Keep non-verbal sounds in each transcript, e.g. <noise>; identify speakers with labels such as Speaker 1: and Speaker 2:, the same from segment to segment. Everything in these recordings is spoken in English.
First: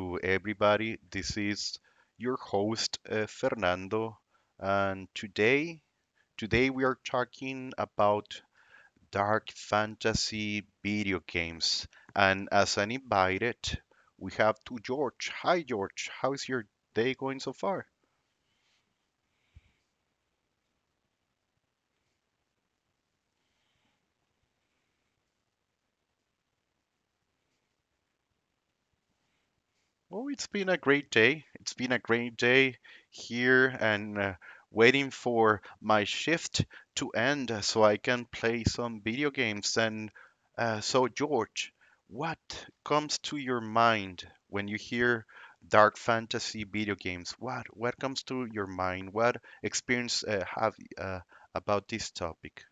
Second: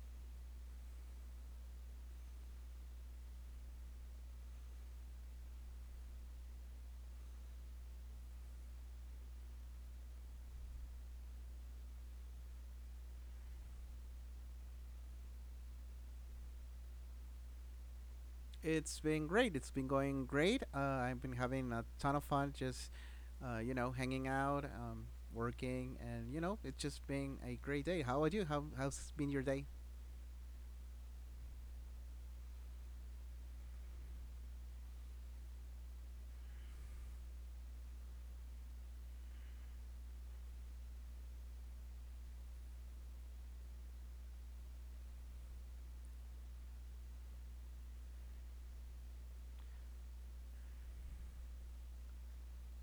Speaker 1: to everybody. This is your host Fernando, and today we are talking about dark fantasy video games. And as an invited, we have to George. Hi, George. How's your day going so far?
Speaker 2: It's been great. It's been going great. I've been having a ton of fun hanging out, working, and, you know, it's just been a great day. How about you? How's been your day?
Speaker 1: Well, it's been a great day. It's been a great day here and waiting for my shift to end so I can play some video games. And so, George, what comes to your mind when you hear dark fantasy video games? What comes to your mind? What experience have uh, about this topic?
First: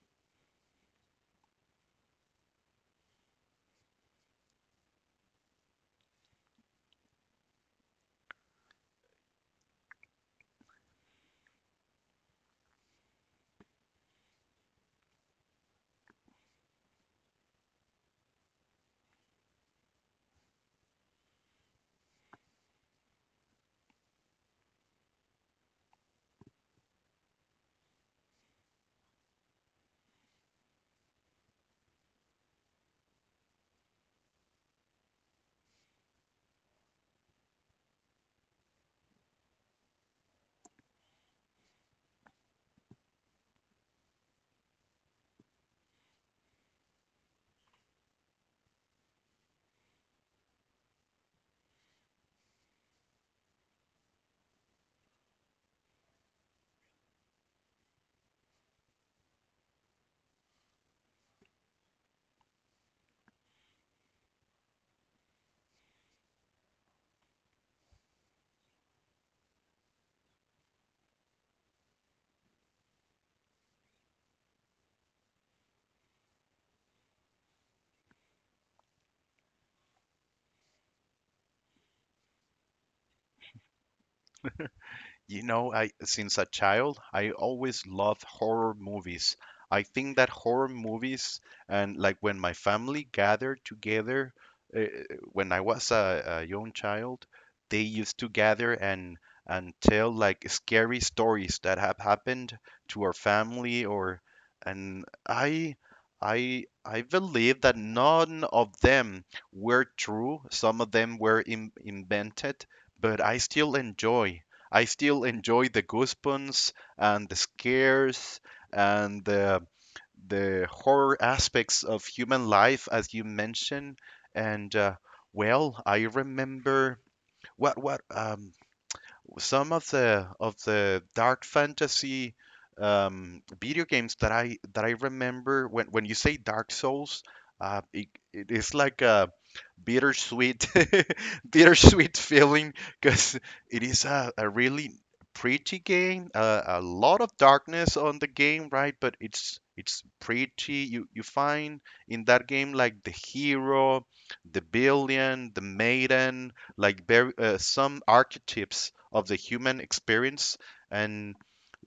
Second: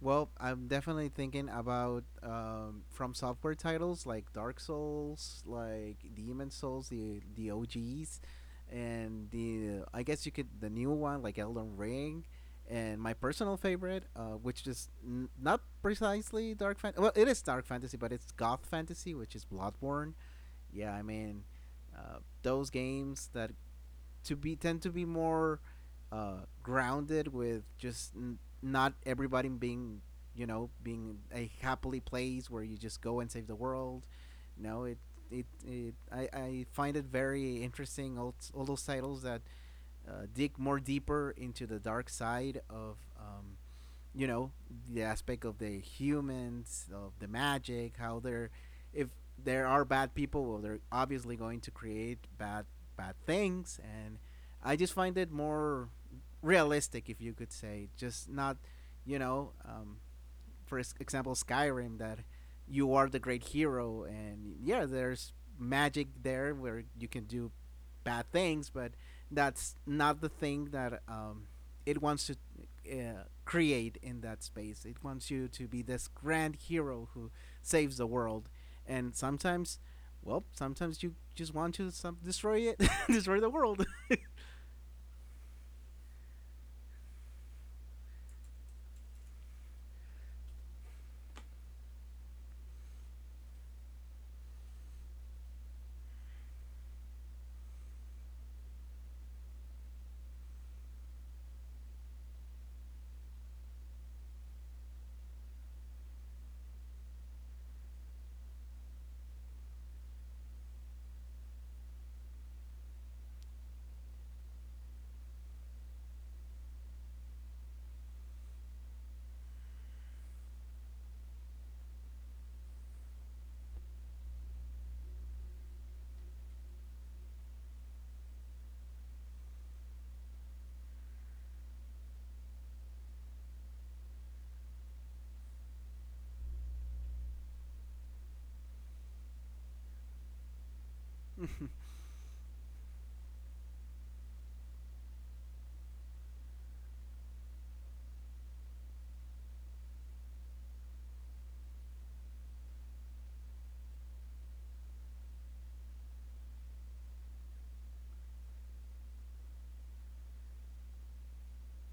Speaker 2: Well, I'm definitely thinking about from software titles like Dark Souls, like Demon Souls, the OGs, and the I guess you could the new one like Elden Ring, and my personal favorite, which is not precisely dark fantasy. Well, it is dark fantasy, but it's goth fantasy, which is Bloodborne. Yeah, I mean, those games that to be tend to be more grounded with just not everybody being, you know, being a happily place where you just go and save the world. No, it, I find it very interesting, all those titles that dig more deeper into the dark side of, um, you know the aspect of the humans, of the magic, how they're, if there are bad people, well, they're obviously going to create bad things. And I just find it more realistic, if you could say, just not, you know, for example, Skyrim, that you are the great hero, and yeah, there's magic there where you can do bad things, but that's not the thing that, it wants to create in that space. It wants you to be this grand hero who saves the world, and sometimes. Well, sometimes you just want to destroy it, <laughs> destroy the world. <laughs>
Speaker 1: You know, I since a child, I always loved horror movies. I think that horror movies and like when my family gathered together uh, when I was a young child, they used to gather and tell like scary stories that have happened to our family or and I believe that none of them were true. Some of them were invented, but I still enjoy. I still enjoy the goosebumps and the scares and the horror aspects of human life, as you mentioned. And well, I remember what some of the dark fantasy video games that I remember when you say Dark Souls, it, it is like a bittersweet <laughs> bittersweet feeling because it is a really pretty game a lot of darkness on the game, right? But it's pretty. You find in that game like the hero, the billion, the maiden, like very some archetypes of the human experience. And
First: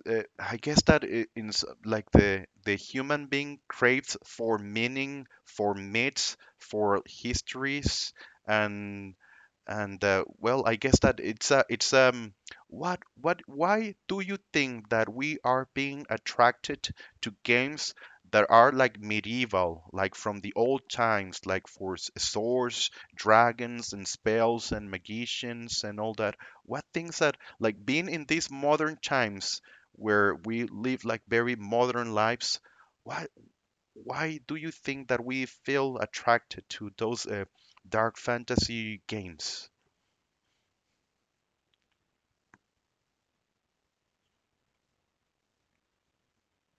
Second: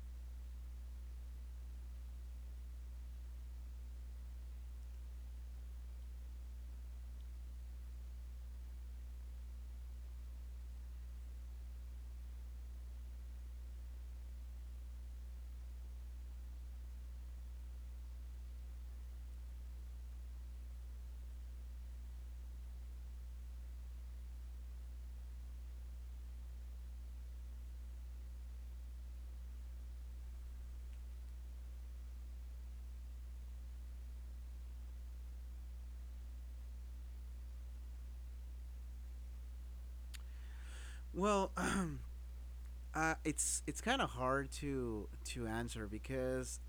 Speaker 1: I guess that I- in s- like the human being craves for meaning, for myths, for histories, and Well, I guess that it's what why do you think that we are being attracted to games that are like medieval, like from the old times, like for swords, dragons, and spells and magicians and all that? What things that like being in these modern times where we live like very modern lives, why why do you think that we feel attracted to those dark fantasy games?
Speaker 2: Well, <clears throat> it's kind of hard to answer because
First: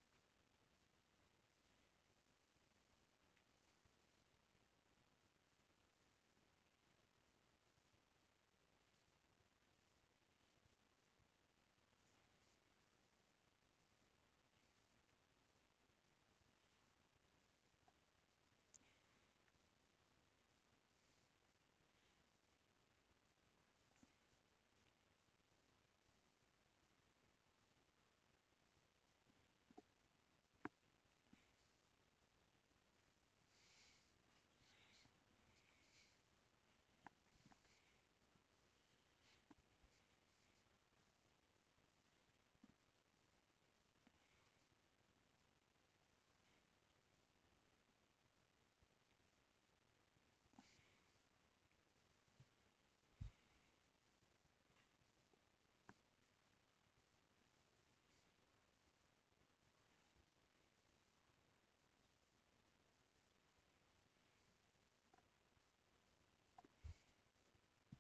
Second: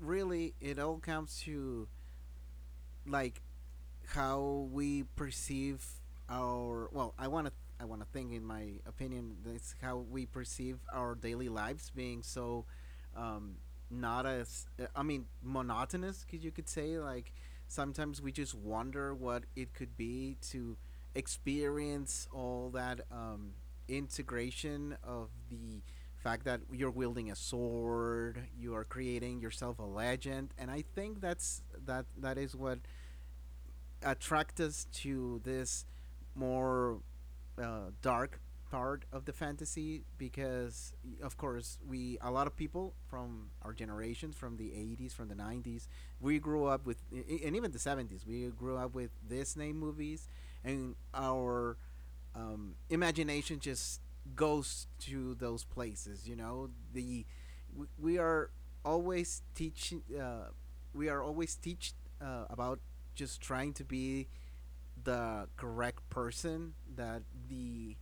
Speaker 2: really it all comes to, like, how we perceive our, well, I want to think, in my opinion, that's how we perceive our daily lives being so, um not as, I mean, monotonous, because you could say, like, sometimes we just wonder what it could be to experience all that, integration of the fact that you're wielding a sword, you are creating yourself a legend. And I think that's that that is what attract us to this more, dark part of the fantasy, because of course we, a lot of people from our generations, from the 80s, from the 90s, we grew up with, and even the 70s, we grew up with Disney movies, and our, imagination just goes to those places. You know, we are always teaching. We are always teach About just trying to be the correct person. That the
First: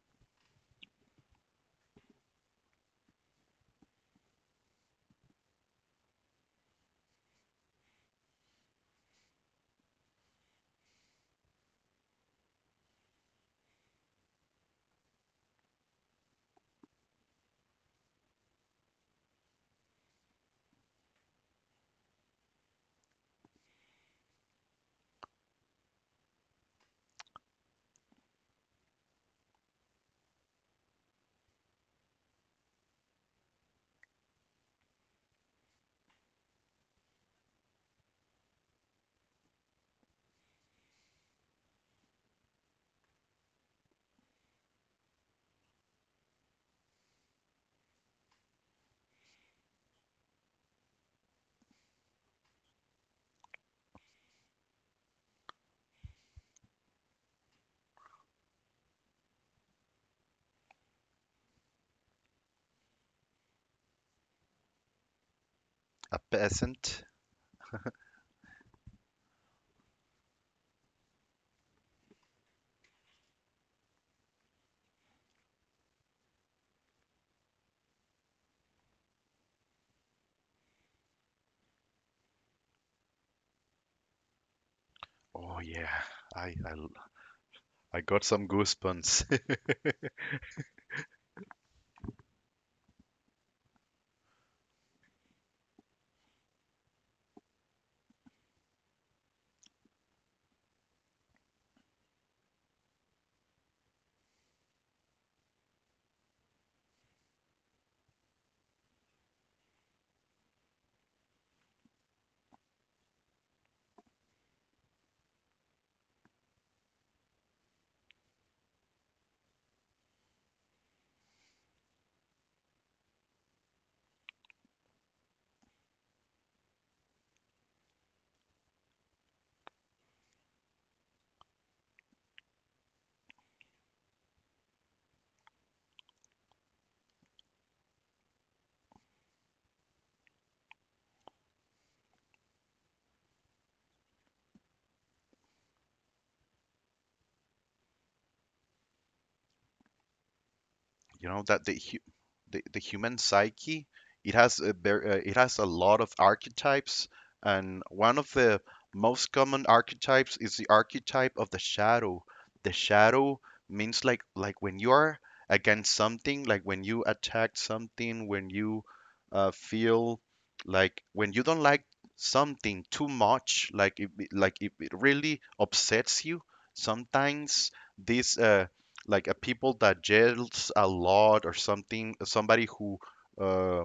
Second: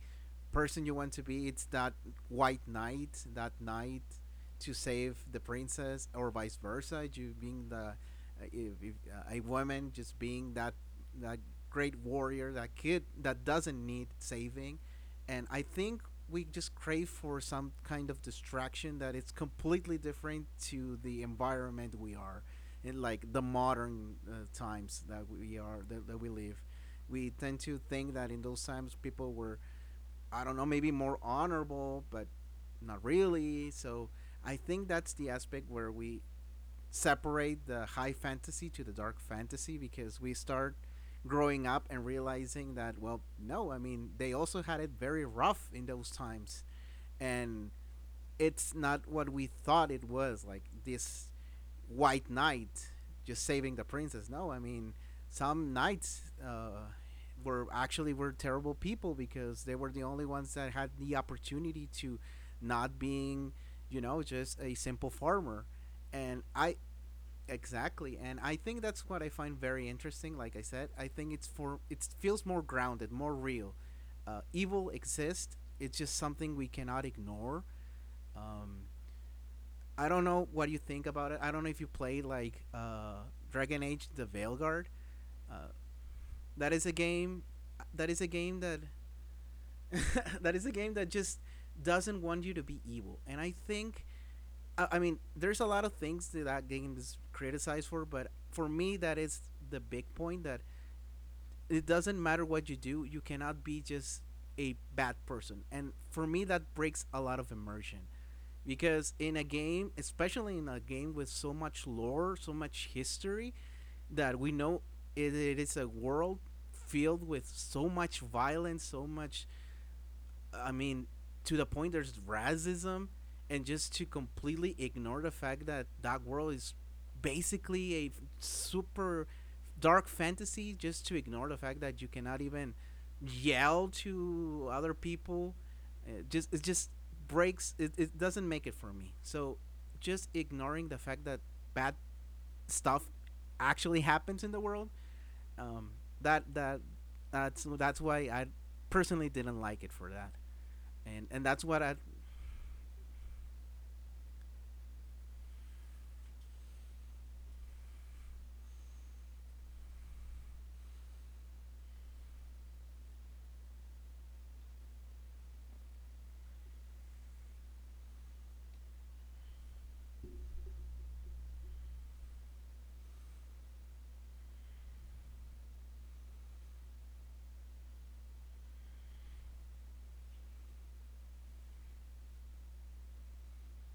Speaker 2: person you want to be. It's that white knight. That knight to save the princess, or vice versa, you being the, if, a woman, just being that that great warrior, that kid that doesn't need saving. And I think we just crave for some kind of distraction that it's completely different to the environment we are in, like the modern, times that we are, that we live. We tend to think that in those times people were, I don't know, maybe more honorable, but not really. So I think that's the aspect where we separate the high fantasy to the dark fantasy, because we start growing up and realizing that, well, no, I mean, they also had it very rough in those times. And it's not what we thought it was, like this white knight just saving the princess. No, I mean, some knights, were actually were terrible people, because they were the only ones that had the opportunity to not being, you know, just a simple farmer.
Speaker 1: A
Speaker 2: And I,
Speaker 1: peasant.
Speaker 2: exactly, and I think that's what I find very interesting. Like I said, I think it's for, it feels more grounded, more real. Evil exists, it's just something we cannot ignore. um, I don't know what you think about it. I don't know if you played like, Dragon Age: The Veilguard.
Speaker 1: Oh
Speaker 2: Uh,
Speaker 1: yeah, I
Speaker 2: that
Speaker 1: I,
Speaker 2: is a game.
Speaker 1: I
Speaker 2: That is
Speaker 1: got
Speaker 2: a
Speaker 1: some
Speaker 2: game that.
Speaker 1: goosebumps.
Speaker 2: <laughs> That is a game that just doesn't want you to be evil. And I think, I mean, there's a lot of things that that game is criticized for, but for me, that is the big point, that it doesn't matter what you do, you cannot be just a bad person. And for me, that breaks a lot of immersion, because in a game, especially in a game with so much lore, so much history, that we know, it is a world filled with so much violence, so much, I mean, to the point there's racism, and just to completely ignore the fact that that world is basically a super dark fantasy, just to ignore the fact that you cannot even yell to other people, just it just breaks. It doesn't make it for me. So just ignoring the fact that bad stuff actually happens in the world, um, that that that's why I personally didn't like it for that,
Speaker 1: You
Speaker 2: and
Speaker 1: know
Speaker 2: that's
Speaker 1: that
Speaker 2: what I.
Speaker 1: the human psyche, it has it has a lot of archetypes, and one of the most common archetypes is the archetype of the shadow. The shadow means like when you are against something, like when you attack something, when you feel like when you don't like something too much, like if, like if it really upsets you sometimes. This like a people that yells a lot or something, somebody who uh,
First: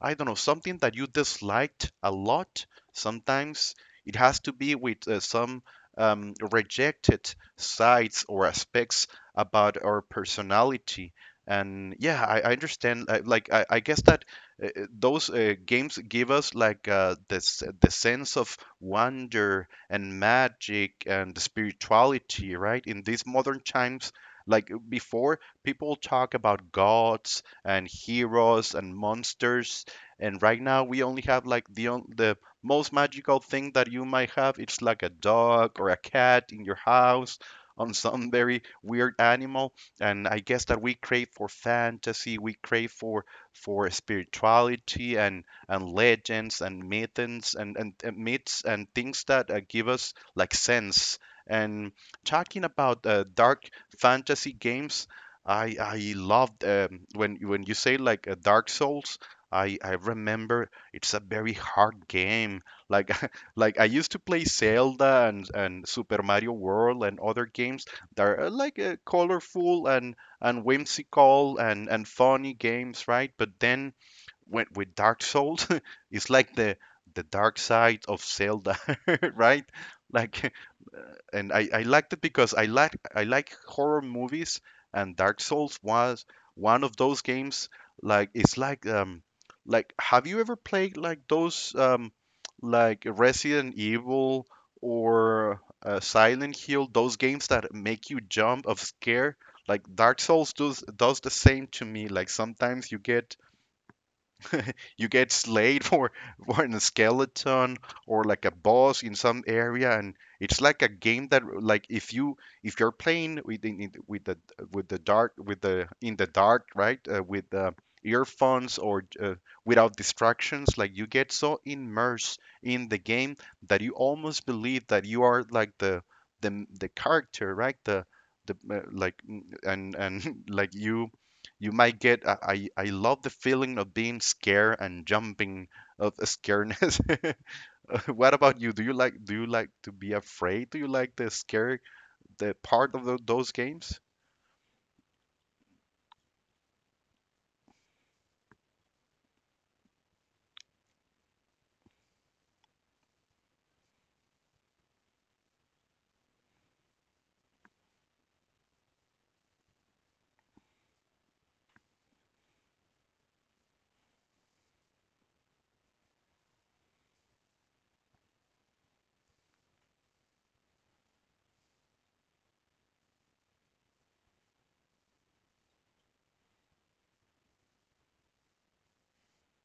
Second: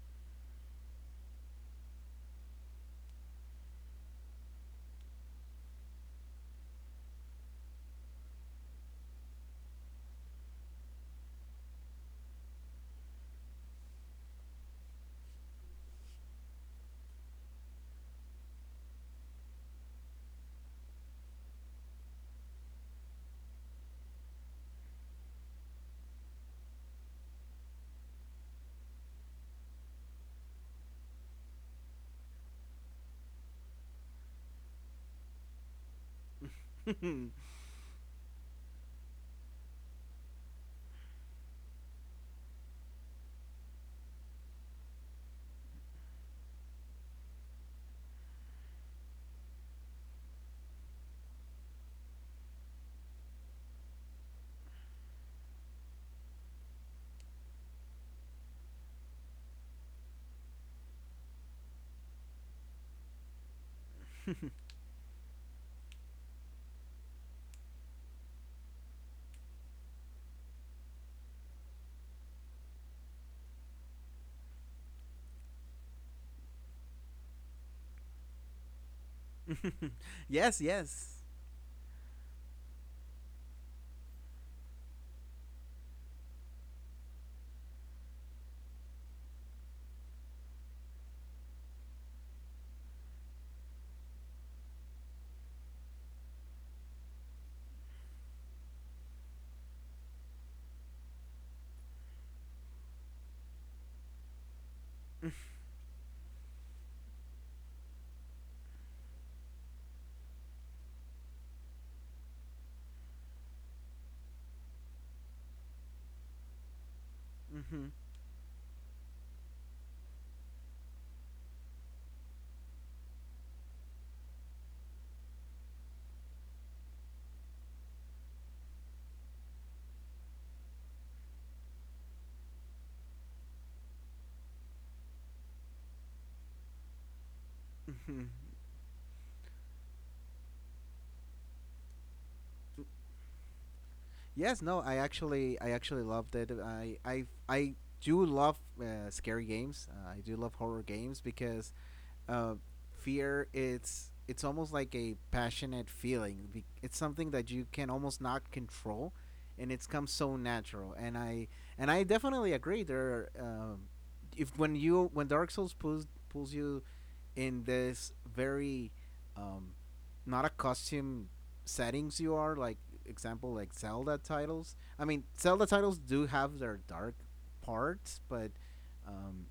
Speaker 1: I don't know, something that you disliked a lot. Sometimes it has to be with some rejected sides or aspects about our personality. And yeah, I understand. Like I guess that those games give us like this the sense of wonder and magic and spirituality, right? In these modern times, like before, people talk about gods and heroes and monsters, and right now we only have like the most magical thing that you might have. It's like a dog or a cat in your house
Speaker 2: <laughs>
Speaker 1: on some very weird animal. And I guess that we crave for fantasy, we crave for spirituality and legends and myths and myths and things that give us like sense. And talking about dark fantasy games. I loved when you say like Dark Souls. I remember it's a very hard game. Like <laughs> like I used to play Zelda and Super Mario World and other games that are like colorful and whimsical and funny games, right? But then when with Dark Souls, <laughs> it's like the dark side of Zelda, <laughs> right? Like
Speaker 2: Yes, yes.
Speaker 1: and I liked it because I like horror movies, and Dark Souls was one of those games. Like it's like have you ever played like those like Resident Evil or Silent Hill? Those games that make you jump of scare. Like Dark Souls does the same to me. Like sometimes you get slayed <laughs> for a skeleton or like a boss in some area, and it's like a game that, like, if you, if you're playing with with the dark, with the in the dark, right? With
Speaker 2: Hmm.
Speaker 1: Earphones or without distractions, like you get so immersed in the game that you almost believe that you are like the character, right? The uh, like mm, and <laughs> like you might get I love the feeling of being scared and jumping of the scaredness. <laughs> What about you? Do you like to be afraid? Do you like the scary, the part of those games?
Speaker 2: Yes, no, I actually, loved it. I do love scary games. I do love horror games, because uh, fear, it's almost like a passionate feeling. It's something that you can almost not control, and it's come so natural. And I definitely agree. There are, if, when you, when Dark Souls pulls you in this very, um, not a costume settings, you are like, example, like Zelda titles, I mean, Zelda titles do have their dark parts, but, um,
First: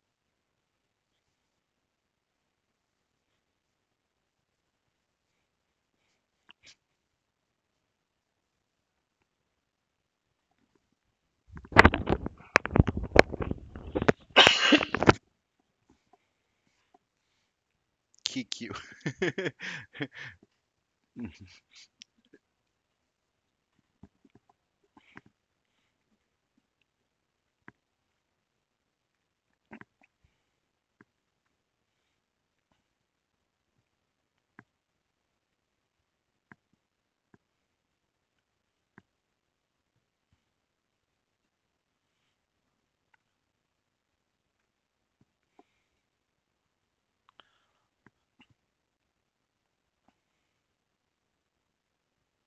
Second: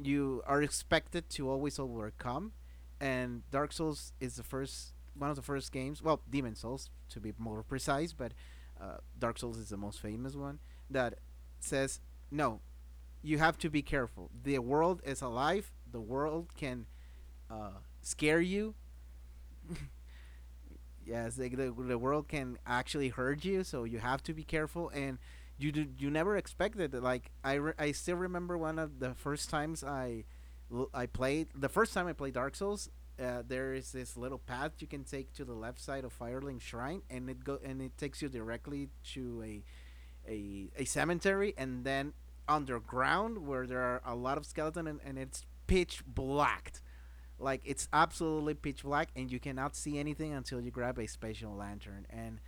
Speaker 2: you are expected to always overcome. And Dark Souls is the first one of the first games. Well, Demon Souls, to be more precise, but Dark Souls is the most famous one that says no. You have to be careful. The world is alive. The world can, scare
Speaker 1: Kick
Speaker 2: you.
Speaker 1: you. <laughs>
Speaker 2: Yes, like the world can actually hurt you, so you have to be careful. And you do, you never expect it. Like I still remember one of the first times I played, the first time I played Dark Souls. There is this little path you can take to the left side of Firelink Shrine, and it go and it takes you directly to a a cemetery, and then underground, where there are a lot of skeletons, and it's pitch blacked. Like, it's absolutely pitch black and you cannot see anything until you grab a special lantern. And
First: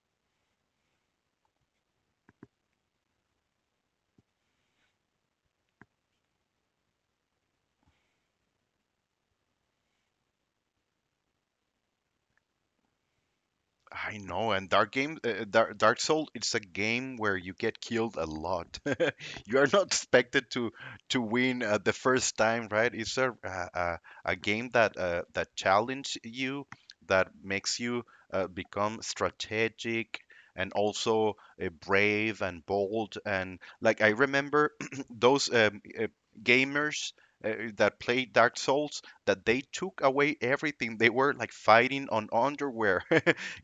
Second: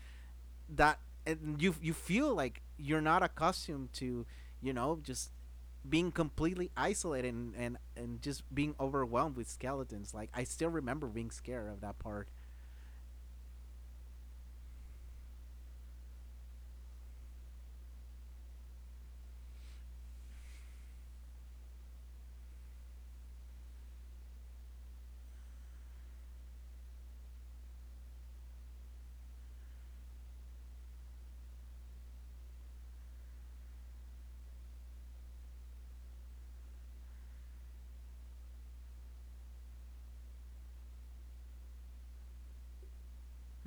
Speaker 2: that, and you feel like you're not accustomed to, you know, just being completely isolated, and just being overwhelmed with skeletons. Like, I still remember being scared of that part.
Speaker 1: I know, and Dark Soul, it's a game where you get killed a lot. <laughs> You are not expected to win the first time, right? It's a game that that challenge you, that makes you become strategic and also brave and bold. And like I remember <clears throat> those gamers. That played Dark Souls, that they took away everything. They were like fighting on underwear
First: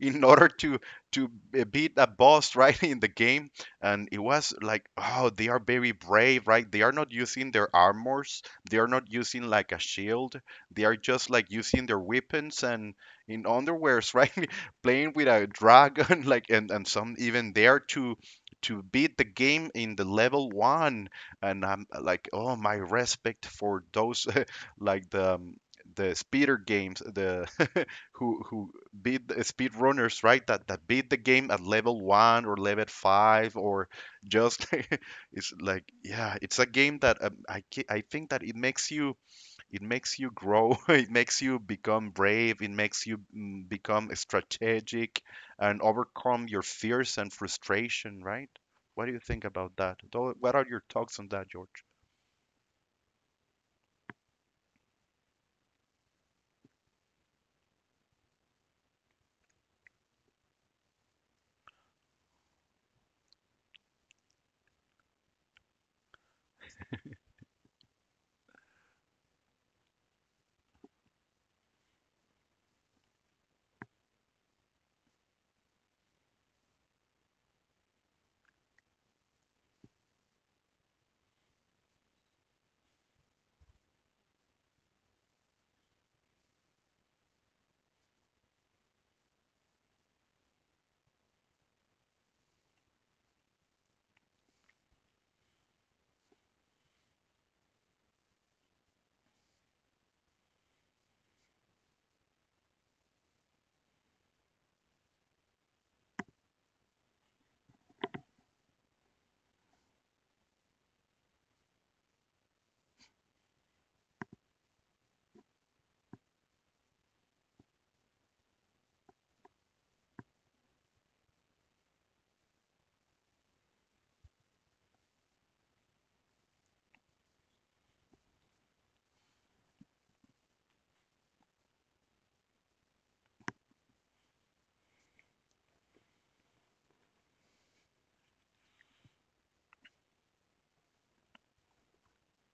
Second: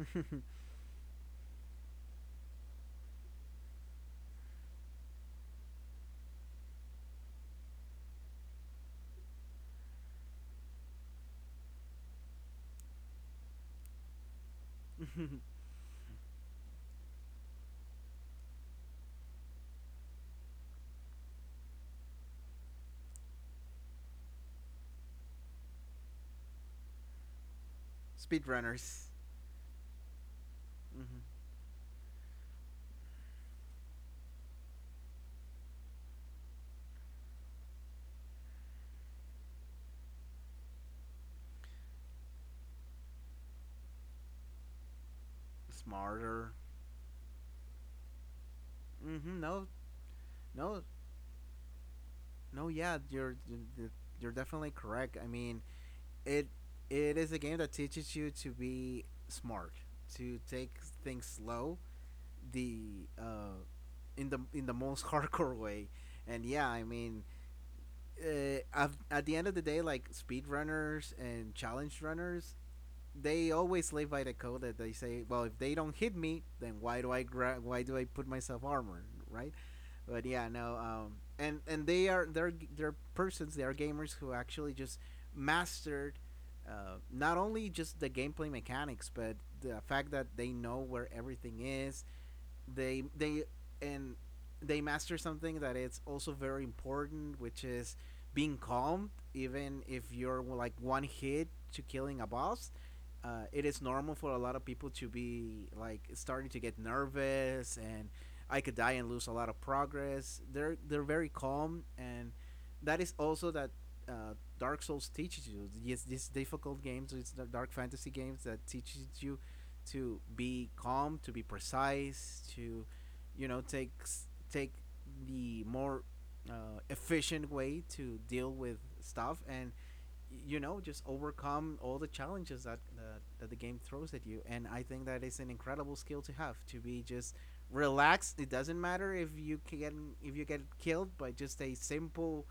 Speaker 1: in order to to beat a boss <laughs> right in the game. And it was like, oh, they are very brave, right? They are not using their armors, they are not using like a shield, they are just like using their weapons and in underwears, right? <laughs> Playing with a dragon. <laughs> Like, and some even there to beat the game in the level one. And I'm like, oh, my respect for those. <laughs> Like the speeder games, the <laughs> who
Speaker 2: Speedrunners.
Speaker 1: beat speed runners, right? That that beat the
Speaker 2: Mm-hmm.
Speaker 1: game at level one or level five or just <laughs> it's like, yeah, it's a game that I I think that it makes you, it makes you grow, <laughs> it makes you become brave, it makes you, become strategic and overcome
Speaker 2: Smarter.
Speaker 1: your fears and frustration, right? What do you
Speaker 2: Mm-hmm.
Speaker 1: think
Speaker 2: No,
Speaker 1: about that? What are your
Speaker 2: no,
Speaker 1: thoughts on that, George?
Speaker 2: no. Yeah, you're you're definitely correct. I mean, it it is a game that teaches you to be smart, to take things slow, the, in the in the most <laughs> hardcore way. And yeah, I mean, at the end of the day, like speedrunners and challenge runners, they always live by the code that they say, well, if they don't hit me, then why do why do I put myself armor, right? But yeah, no. And they are, they're persons, they are gamers who actually just mastered, not only just the gameplay mechanics, but the fact that they know where everything is, they they and they master something that it's also very important, which is being calm, even if you're like one hit to killing a boss. It is normal for a lot of people to be like starting to get nervous, and I could die and lose a lot of progress. They're very calm. And that is also that, Dark Souls teaches you. Yes, these difficult games, it's the dark fantasy games that teaches you to be calm, to be precise, to, you know, take the more, efficient way to deal with stuff, and, you know, just overcome all the challenges that, that the game throws at you. And I think that is an incredible skill to have, to be just relaxed. It doesn't matter if you can, if you get killed by just a simple,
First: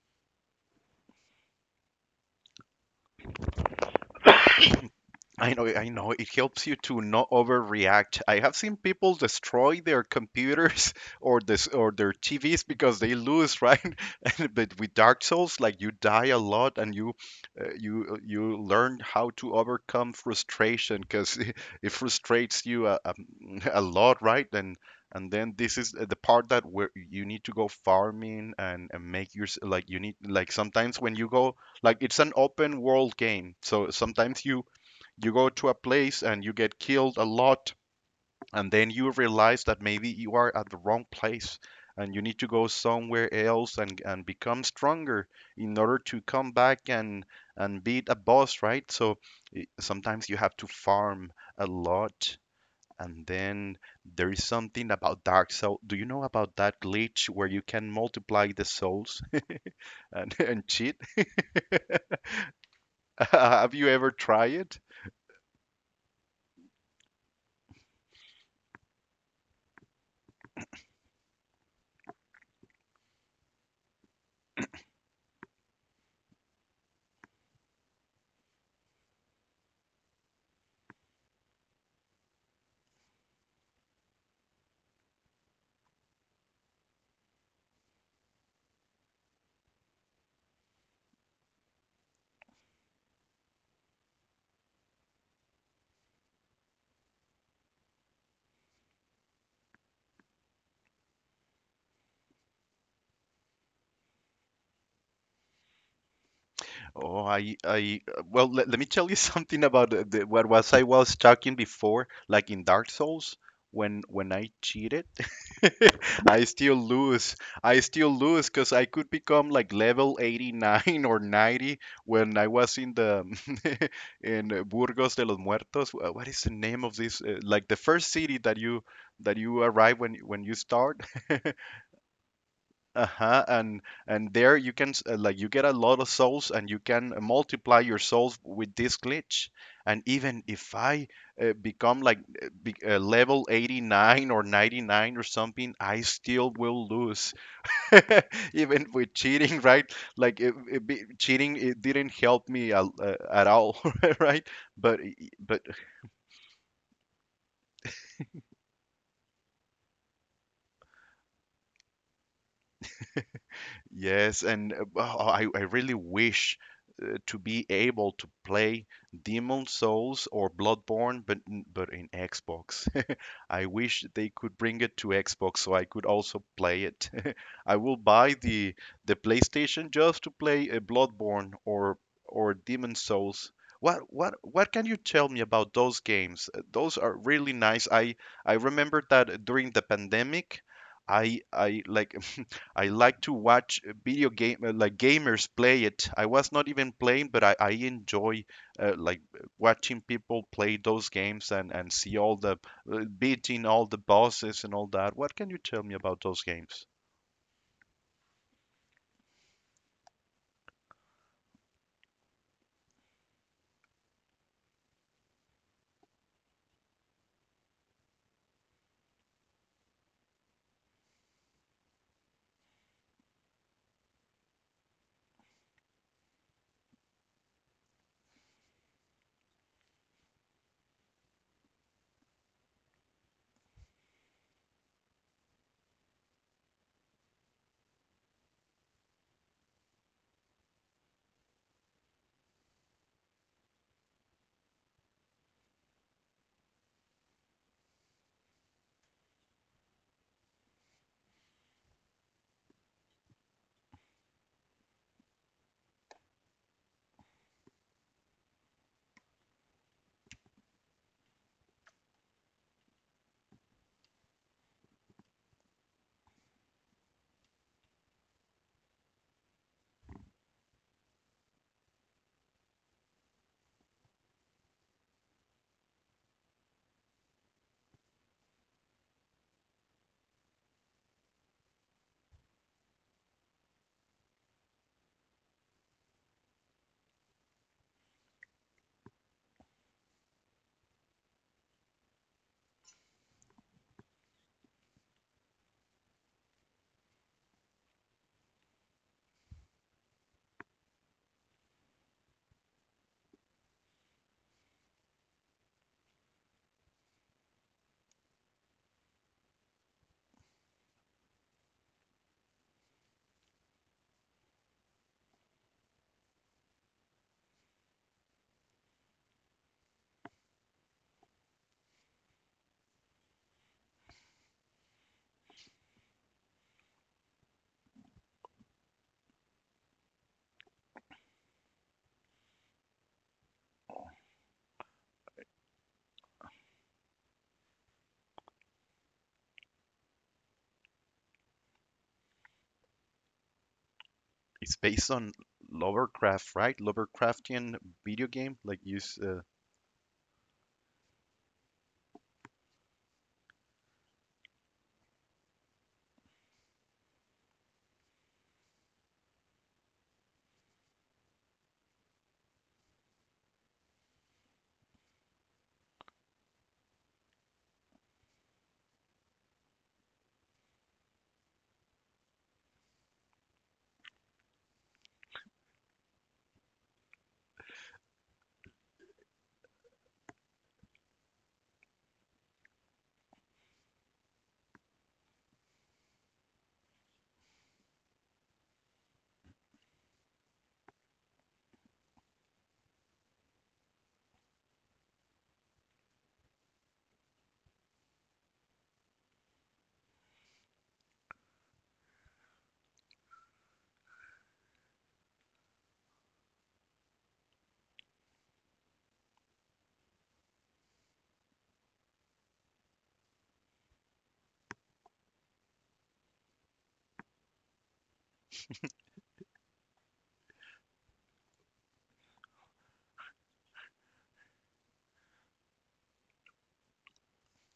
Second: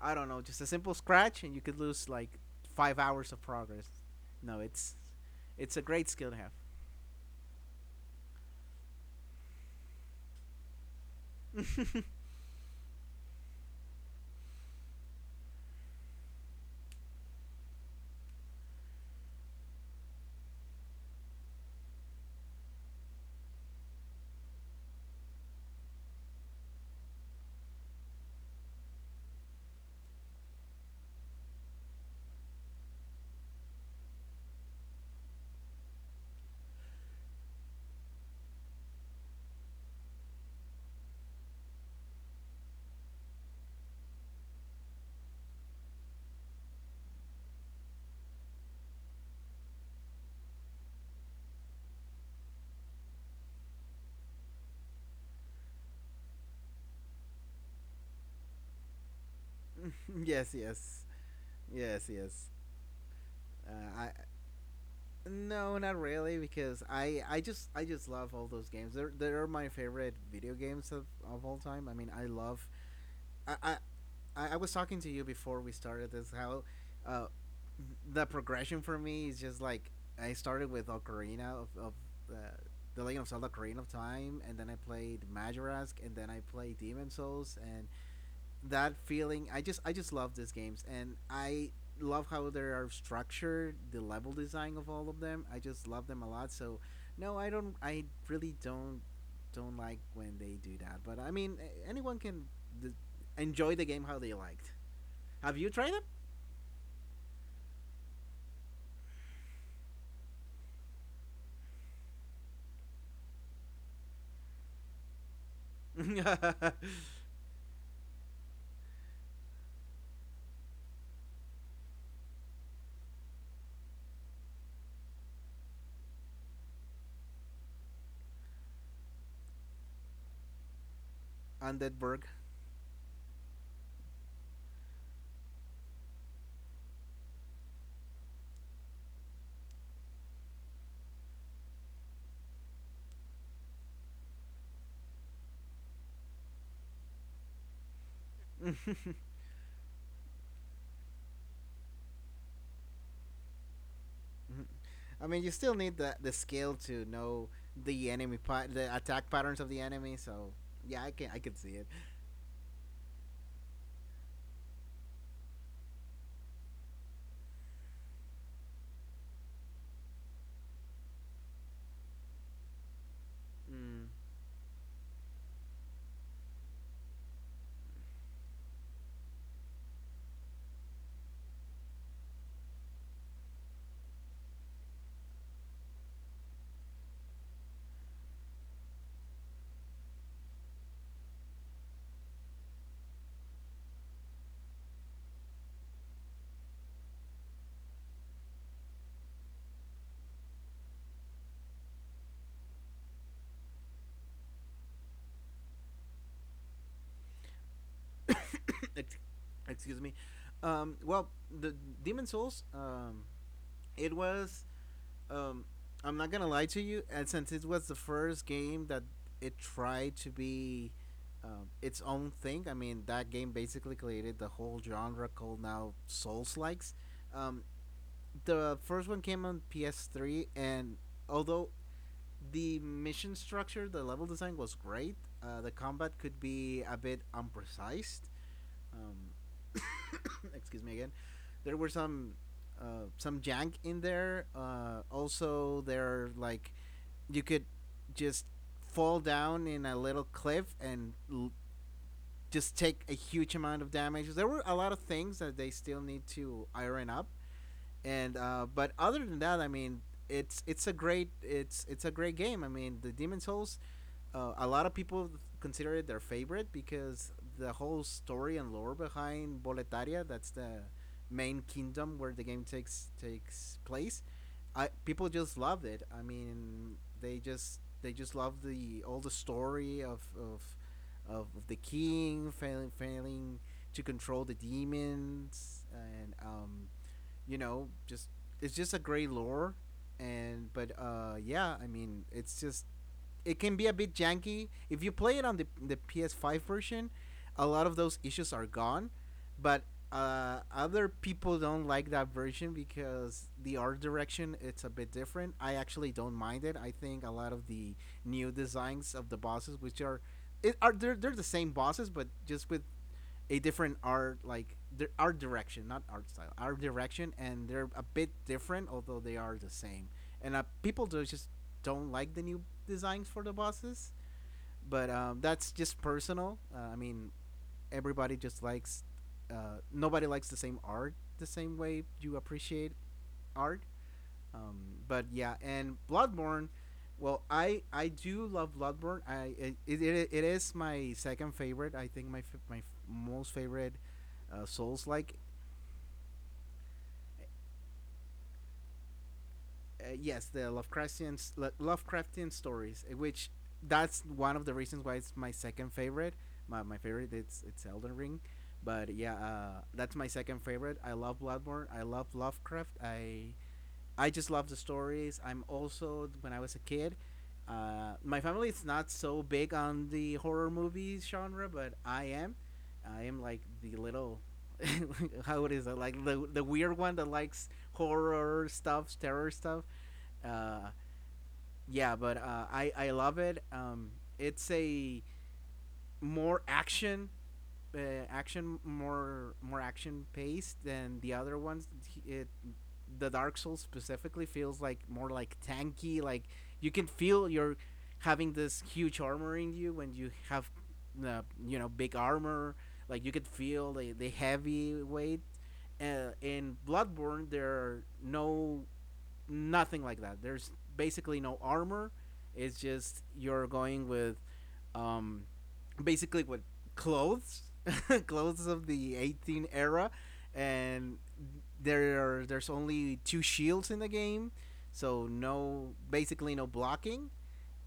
Speaker 2: I don't know, just a simple scratch, and you could lose like 5 hours of progress. No, it's
Speaker 1: I know,
Speaker 2: it's a
Speaker 1: I
Speaker 2: great
Speaker 1: know.
Speaker 2: skill
Speaker 1: It
Speaker 2: to have.
Speaker 1: helps you to not overreact. I have seen people destroy their computers <laughs> or this
Speaker 2: <laughs>
Speaker 1: or their TVs because they lose, right? <laughs> And, but with Dark Souls, like you die a lot, and you learn how to overcome frustration because <laughs> it frustrates you <laughs> a lot, right? And then this is the part that where you need to go farming and make your, like you need, like sometimes when you go, like it's an open world game, so sometimes you go to a place and you get killed a lot, and then you realize that maybe you are at the wrong place, and you need to go somewhere else and become stronger in order to come back and beat a boss, right? So sometimes you have to farm a lot, and then there is something about Dark Souls. Do you know about that glitch where you can multiply the souls <laughs>
Speaker 2: Yes,
Speaker 1: and cheat? <laughs>
Speaker 2: yes.
Speaker 1: Have you
Speaker 2: I,
Speaker 1: ever tried it?
Speaker 2: no, not really, because I just love all those games. They're my favorite video games of all time. I mean, I love. I I I was talking to you before we started this, how, uh, the progression for me is just like I started with Ocarina of uh, the Legend of Zelda: Ocarina of Time, and then I played Majorask, and then I played Demon Souls, and that feeling. I just love these games, and I love how they are structured, the level design of all of them. I just love them a lot. So no, I don't, I really don't like when they do that, but I mean anyone can d- enjoy the game how they liked. Have you tried
Speaker 1: Oh, I, well, let, let me tell you <laughs> something about what was I was talking before, like in Dark Souls, when I cheated, <laughs> I
Speaker 2: them? <laughs>
Speaker 1: still lose. I still lose because I could become like level 89 <laughs> or 90 when I was in the <laughs> in Burgos de los Muertos. What is the name of this? Like the first city that you arrive when you start. <laughs>
Speaker 2: Undead burg.
Speaker 1: Uh-huh. And there you can like you get a lot of souls, and you can multiply your souls with this glitch. And even if I become like level 89 or 99 or something, I still will lose <laughs> even with cheating, right? Like cheating, it didn't help me at all. <laughs> Right?
Speaker 2: Mhm.
Speaker 1: But
Speaker 2: <laughs> I mean you still
Speaker 1: but
Speaker 2: need the skill to know the enemy the attack patterns of the enemy. So yeah, I can see it.
Speaker 1: yes, and oh, oh, I really wish to be able to play Demon Souls or Bloodborne, but but in Xbox. <laughs> I
Speaker 2: Mm.
Speaker 1: wish they could bring it to Xbox so I could also play it. <laughs> I will buy the PlayStation just to play Bloodborne or Demon Souls. What can you tell me about those games? Those are really nice. I remember that during the pandemic. I like I like to watch video game like gamers play it. I was not even playing, but I enjoy watching people play those games and see all the beating all the bosses and all that. What can you tell me about those games?
Speaker 2: <coughs> Excuse me. Well, the Demon Souls, it was. Um, I'm not gonna lie to you, and since it was the first game that it tried to be its own thing, I mean that game basically created the whole genre called now Souls likes. Um, the first one came on PS3, and although the mission structure, the level design was great, the combat could be a bit unprecise. um, <coughs> Excuse me again. There were some, some jank in there. Also, there like you could just fall down in a little cliff and just take a huge amount of damage. There were a lot of things that they still need to iron up, and but other than that, I mean, it's a great game. I mean, the Demon Souls, a lot of people consider it their favorite because the whole story and lore behind Boletaria, that's the main kingdom where the game takes place. I People just loved it. I mean, they just loved the all the story of the king failing to control the demons. And just it's just a great lore, and but yeah, I mean, it's just it can be a bit janky if you play it on the PS5 version. A lot of those issues are gone, but other people don't like that version because the art direction it's a bit different. I actually don't mind it. I think a lot of the new designs of the bosses, which are it are they're the same bosses but just with a different art, like their art direction, not art style, art direction, and they're a bit different, although they are the same. And people do just don't like the new designs for the bosses, but that's just personal. I mean, everybody just likes. Nobody likes the same art the same way you appreciate art. Um, but yeah, and Bloodborne. Well, I do love Bloodborne. It is my second favorite. I think most favorite
Speaker 1: It's
Speaker 2: Souls
Speaker 1: based
Speaker 2: like.
Speaker 1: on Lovecraft, right? Lovecraftian video game like use.
Speaker 2: Yes, the Lovecraftian stories, which that's one of the reasons why it's my second favorite. My favorite it's Elden Ring, but yeah, that's my second favorite. I love Bloodborne. I love Lovecraft. I just love the stories. I'm also when I was a kid, my family is not so big on the horror movie genre, but I am. I am like the little, <laughs> how it is, like the weird one that likes horror stuff, terror stuff. Uh, yeah, but I love it. It's a more action, uh, action, more action paced than the other ones. It, the Dark Souls specifically feels like more like tanky. Like you can feel you're having this huge armor in you when you have big armor. Like you could feel the heavy weight. In Bloodborne, there are nothing like that. There's basically no armor. It's just you're going with um, basically with clothes, <laughs> clothes of the 18 era, and there's only two shields in the game, so no, basically no blocking,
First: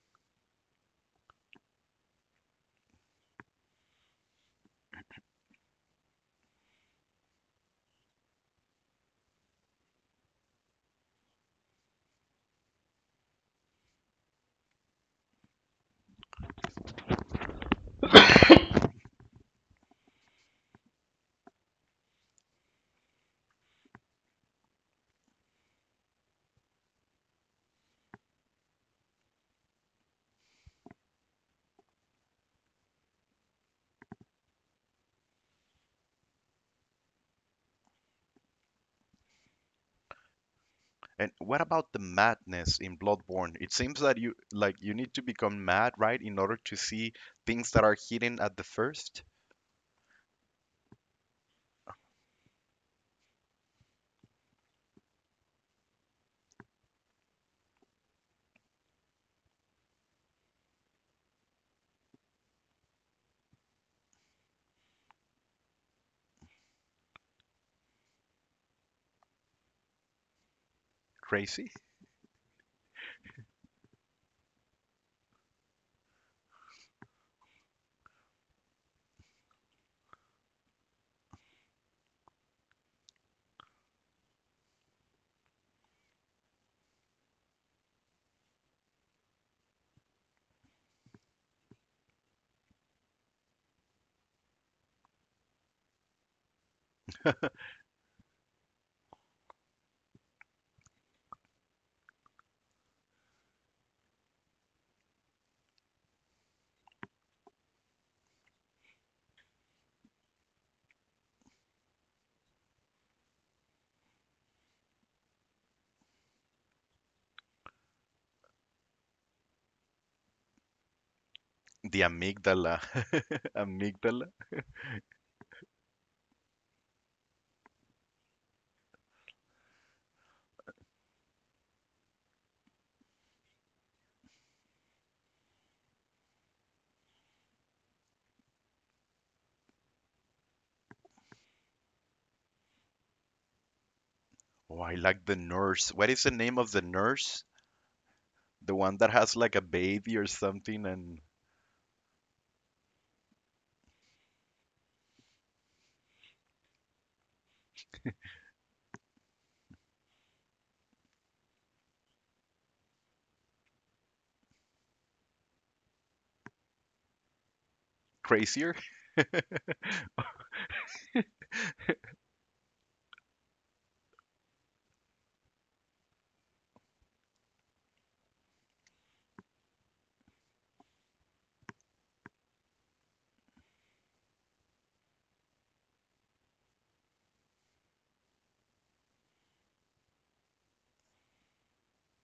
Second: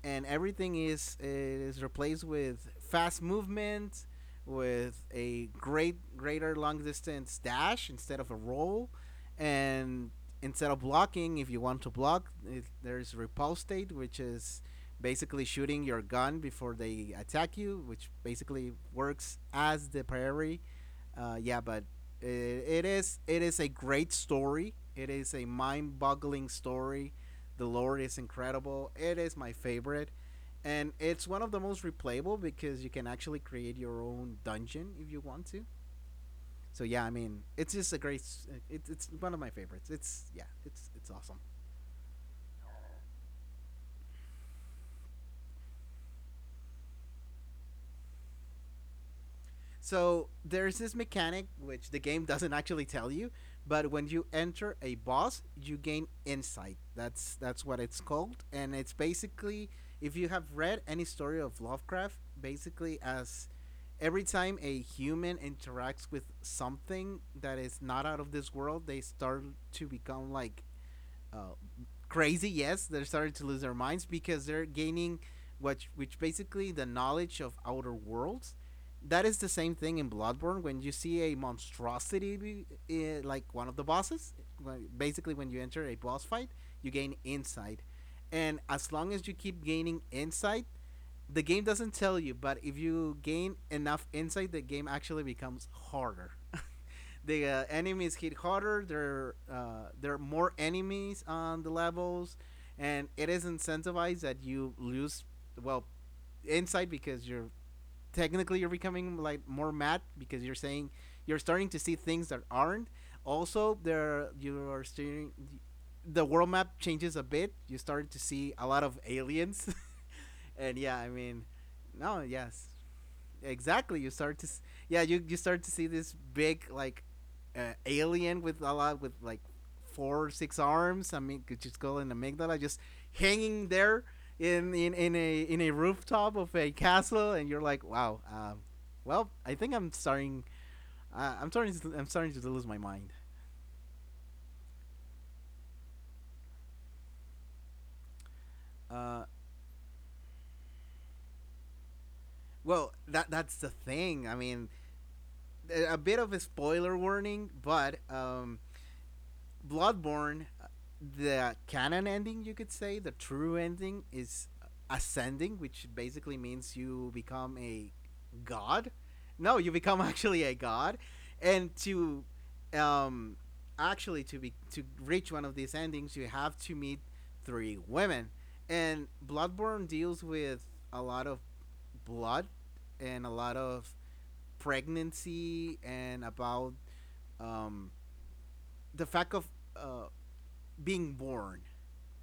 Speaker 2: and everything is replaced with fast movement, with a greater long distance dash instead of a roll, and instead of blocking, if you want to block, there's repulse state, which is basically shooting your gun before they attack you, which basically works as the priority. Yeah, but it is a great story. It is a mind-boggling story. The lore is incredible. It is my favorite, and it's one of the most replayable because you can actually create your own dungeon if you want to. So yeah, I mean, it's just a great. It's one of my favorites. It's Yeah, it's
Speaker 1: And
Speaker 2: awesome.
Speaker 1: what about the madness in Bloodborne? It seems that you like you need to become mad, right, in order to see things that are hidden at the first.
Speaker 2: So there's this mechanic which the game doesn't actually tell you, but when you enter a boss, you gain insight. That's what it's called, and it's basically if you have read any story of Lovecraft, basically as every time a human interacts with something that is not out of this world, they start to become like, uh,
Speaker 1: Crazy.
Speaker 2: crazy. Yes, they're starting to lose their minds because they're gaining what, which basically the knowledge of outer worlds. That is the same thing in Bloodborne. When you see a monstrosity, like one of the bosses, basically when you enter a boss fight, you gain insight, and as long as you keep gaining insight, the game doesn't tell you, but if you gain enough insight, the game actually becomes harder. <laughs> The enemies hit harder. There are more enemies on the levels, and it is incentivized that you lose, well, insight because you're technically you're becoming like more mad because you're starting to see things that aren't. Also, there you are steering. The world map changes a bit. You start to see a lot of aliens, <laughs> and yeah, I mean,
Speaker 1: The
Speaker 2: no, yes,
Speaker 1: amygdala. <laughs>
Speaker 2: exactly, you
Speaker 1: Amygdala.
Speaker 2: start to yeah, you start to see this big, like, alien with a lot, with like four or six arms. I mean could just call an amygdala, just hanging there in a rooftop of a castle, and you're like wow. Well, I think I'm starting to lose my mind.
Speaker 1: Oh, I like the nurse. What is the name of the nurse? The one that
Speaker 2: uh,
Speaker 1: has like a baby or something and
Speaker 2: well, that's the thing, I mean, a bit of a spoiler warning, but Bloodborne, the canon ending, you could say, the true ending is ascending, which basically means you become a
Speaker 1: crazier?
Speaker 2: god. No, you become <laughs> actually a god, and to, um, actually to reach one of these endings, you have to meet three women. And Bloodborne deals with a lot of blood and a lot of pregnancy and about, um, the fact of, uh, being born.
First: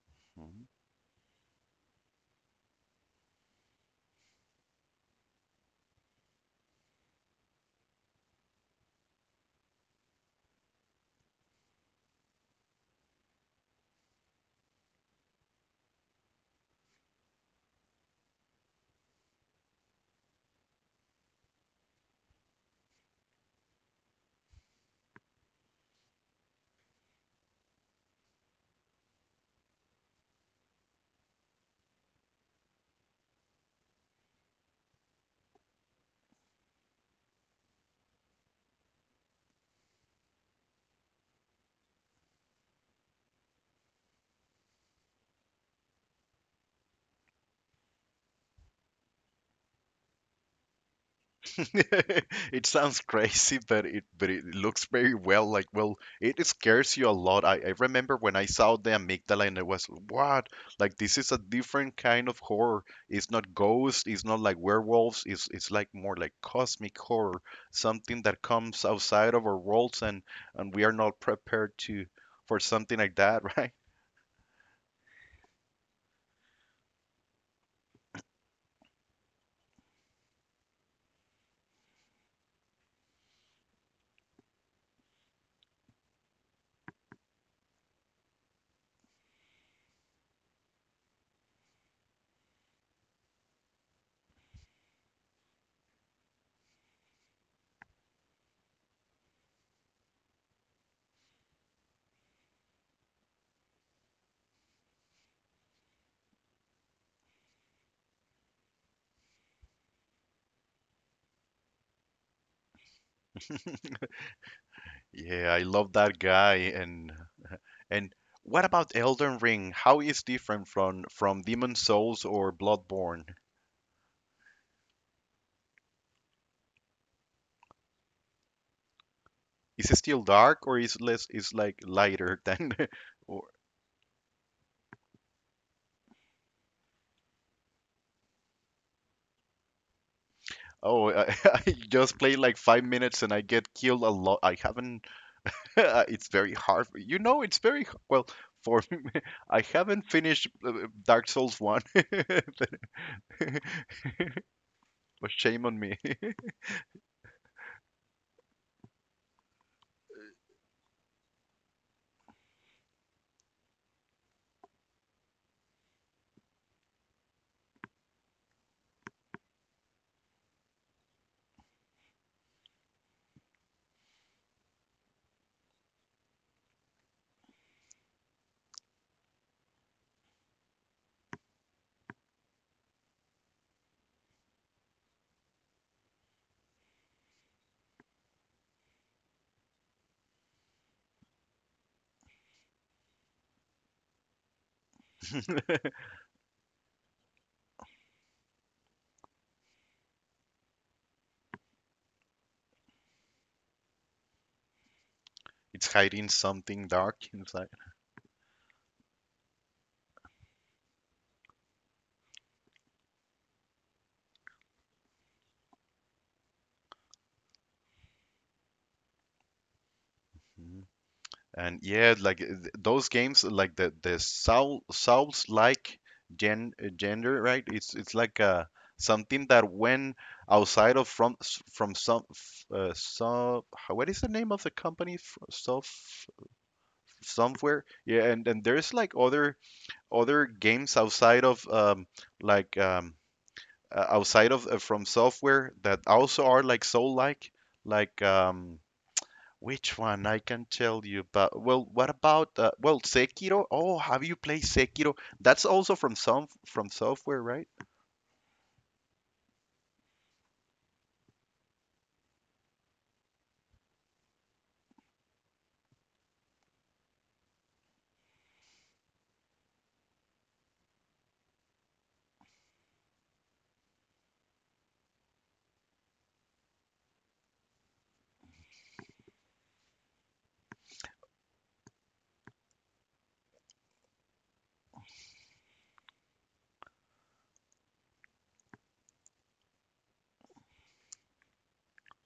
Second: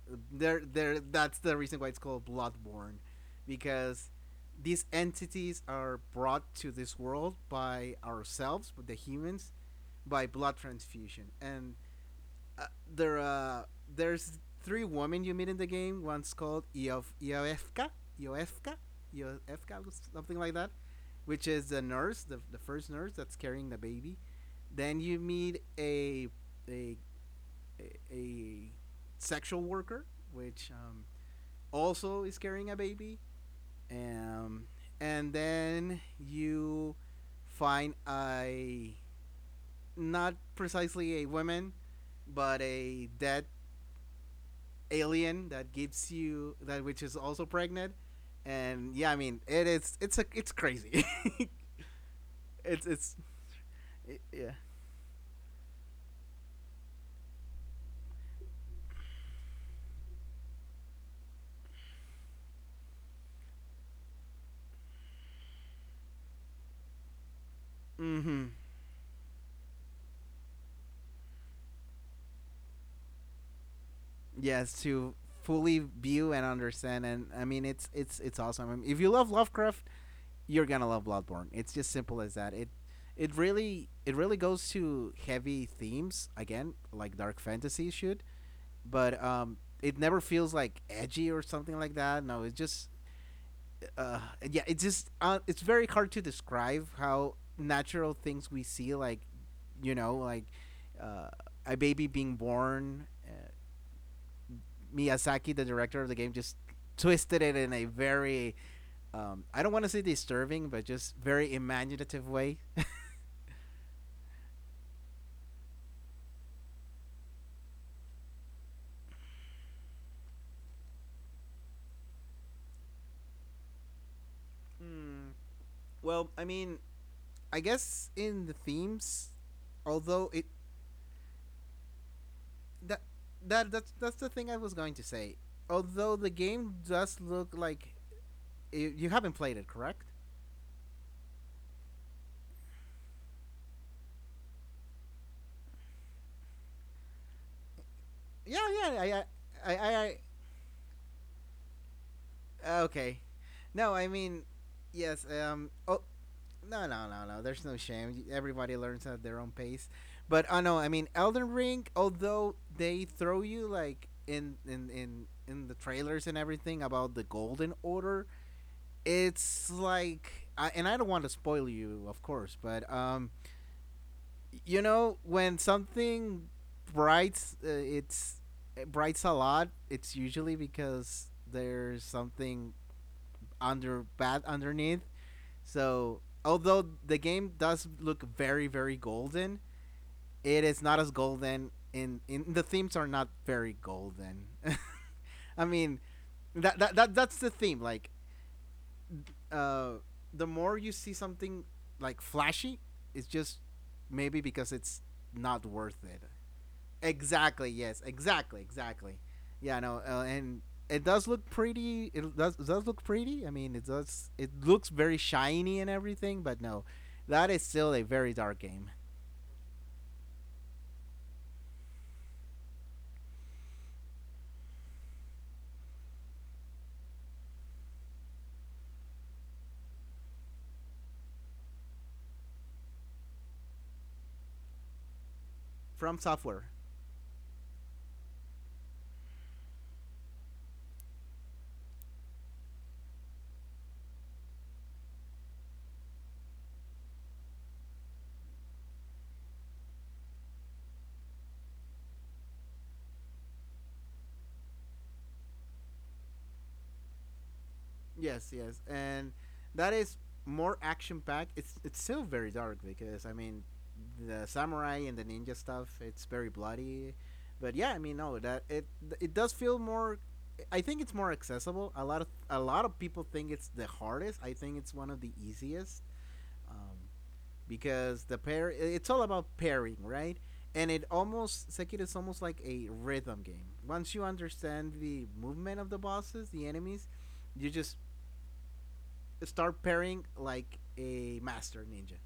Speaker 1: <laughs>
Speaker 2: There,
Speaker 1: Hmm.
Speaker 2: there. That's the reason why it's called Bloodborne, because these entities are brought to this world by ourselves, by the humans, by blood transfusion. And uh, there, uh, there's three women you meet in the game. One's called Iofka, Iofka, Iofka, something like that, which is the nurse, the first nurse that's carrying the baby. Then you meet a a, sexual worker, which, also is carrying a baby. Um, and then you find a, not precisely a woman, but a dead alien that gives you that, which is also pregnant. And yeah, I mean, it's crazy. <laughs>
Speaker 1: <laughs> It
Speaker 2: it's
Speaker 1: sounds
Speaker 2: it's
Speaker 1: crazy, but it
Speaker 2: yeah.
Speaker 1: looks very well. Like, well, it scares you a lot. I remember when I saw the amygdala and I was, what? Like, this is a different kind of horror. It's not ghost. It's not like werewolves. It's like more like cosmic horror, something that
Speaker 2: Mm-hmm.
Speaker 1: comes outside of our worlds and we are not prepared to for something like that, <laughs> right?
Speaker 2: Yes, to fully view and understand. And I mean it's awesome. I mean, if you love Lovecraft, you're gonna love Bloodborne. It's just simple as that. It it really goes to heavy themes again, like dark fantasy should, but it never feels like edgy or something like that. No, uh, yeah, it's just it's very hard to describe how natural things we see, like, like, uh, a baby being born. Miyazaki, the director of the game, just twisted it in a very, I don't want to say disturbing, but just very imaginative way. <laughs>
Speaker 1: Yeah, I love that guy. And what about Elden Ring? How is different from Demon Souls or Bloodborne?
Speaker 2: Mm, well, I mean, I guess in the themes,
Speaker 1: Is it still
Speaker 2: although it
Speaker 1: dark or is less is like lighter than
Speaker 2: that
Speaker 1: <laughs> or
Speaker 2: that's the thing I was going to say. Although the game does look like, you haven't played it, correct?
Speaker 1: oh I, <laughs> I just play like five minutes and I get killed a lot. I haven't <laughs> it's very hard. You know it's well
Speaker 2: Yeah,
Speaker 1: for <laughs> me,
Speaker 2: yeah,
Speaker 1: I
Speaker 2: I,
Speaker 1: haven't
Speaker 2: I,
Speaker 1: finished Dark Souls 1. <laughs>
Speaker 2: I okay.
Speaker 1: But
Speaker 2: No, I mean, yes.
Speaker 1: shame on me.
Speaker 2: Oh,
Speaker 1: <laughs>
Speaker 2: no, no, no, no. There's no shame. Everybody learns at their own pace. But I, know. I mean, Elden Ring, although they throw you like in the trailers and everything about the Golden Order, it's like, and I don't want to spoil you, of course, but when something brights, it brights a lot. It's usually because there's something under bad underneath. So, although the game does look very, very golden, it is not as golden. In The themes are not very golden. <laughs> I mean, that, that that that's the theme. Like, uh, the more you see something like flashy, it's just maybe because it's not
Speaker 1: It's
Speaker 2: worth it.
Speaker 1: hiding something dark inside.
Speaker 2: Exactly. Yes. Exactly. Exactly. Yeah. No. And it does look pretty. It does look pretty. I mean, it does. It looks very shiny and everything. But no, that is still a very dark game
Speaker 1: Hmm. And yeah, like those games, like the souls like gender, right? It's like something that when outside of from s- from some so how, what is the name of the company? F-
Speaker 2: from
Speaker 1: Sof
Speaker 2: software.
Speaker 1: somewhere. Yeah, and there's like other games outside of like outside of from software that also are like soul like um, which one? I can tell you, but well, what about Sekiro? Oh, have you played Sekiro? That's also from some from software, right?
Speaker 2: Yes, yes, and that is more action packed. It's still very dark because I mean, the samurai and the ninja stuff. It's very bloody, but yeah, I mean, no, that it does feel more. I think it's more accessible. A lot of people think it's the hardest. I think it's one of the easiest um, because the pair. It's all about pairing, right? And it almost Sekiro is almost like a rhythm game. Once you understand the movement of the bosses, the enemies, you just start pairing like a master ninja.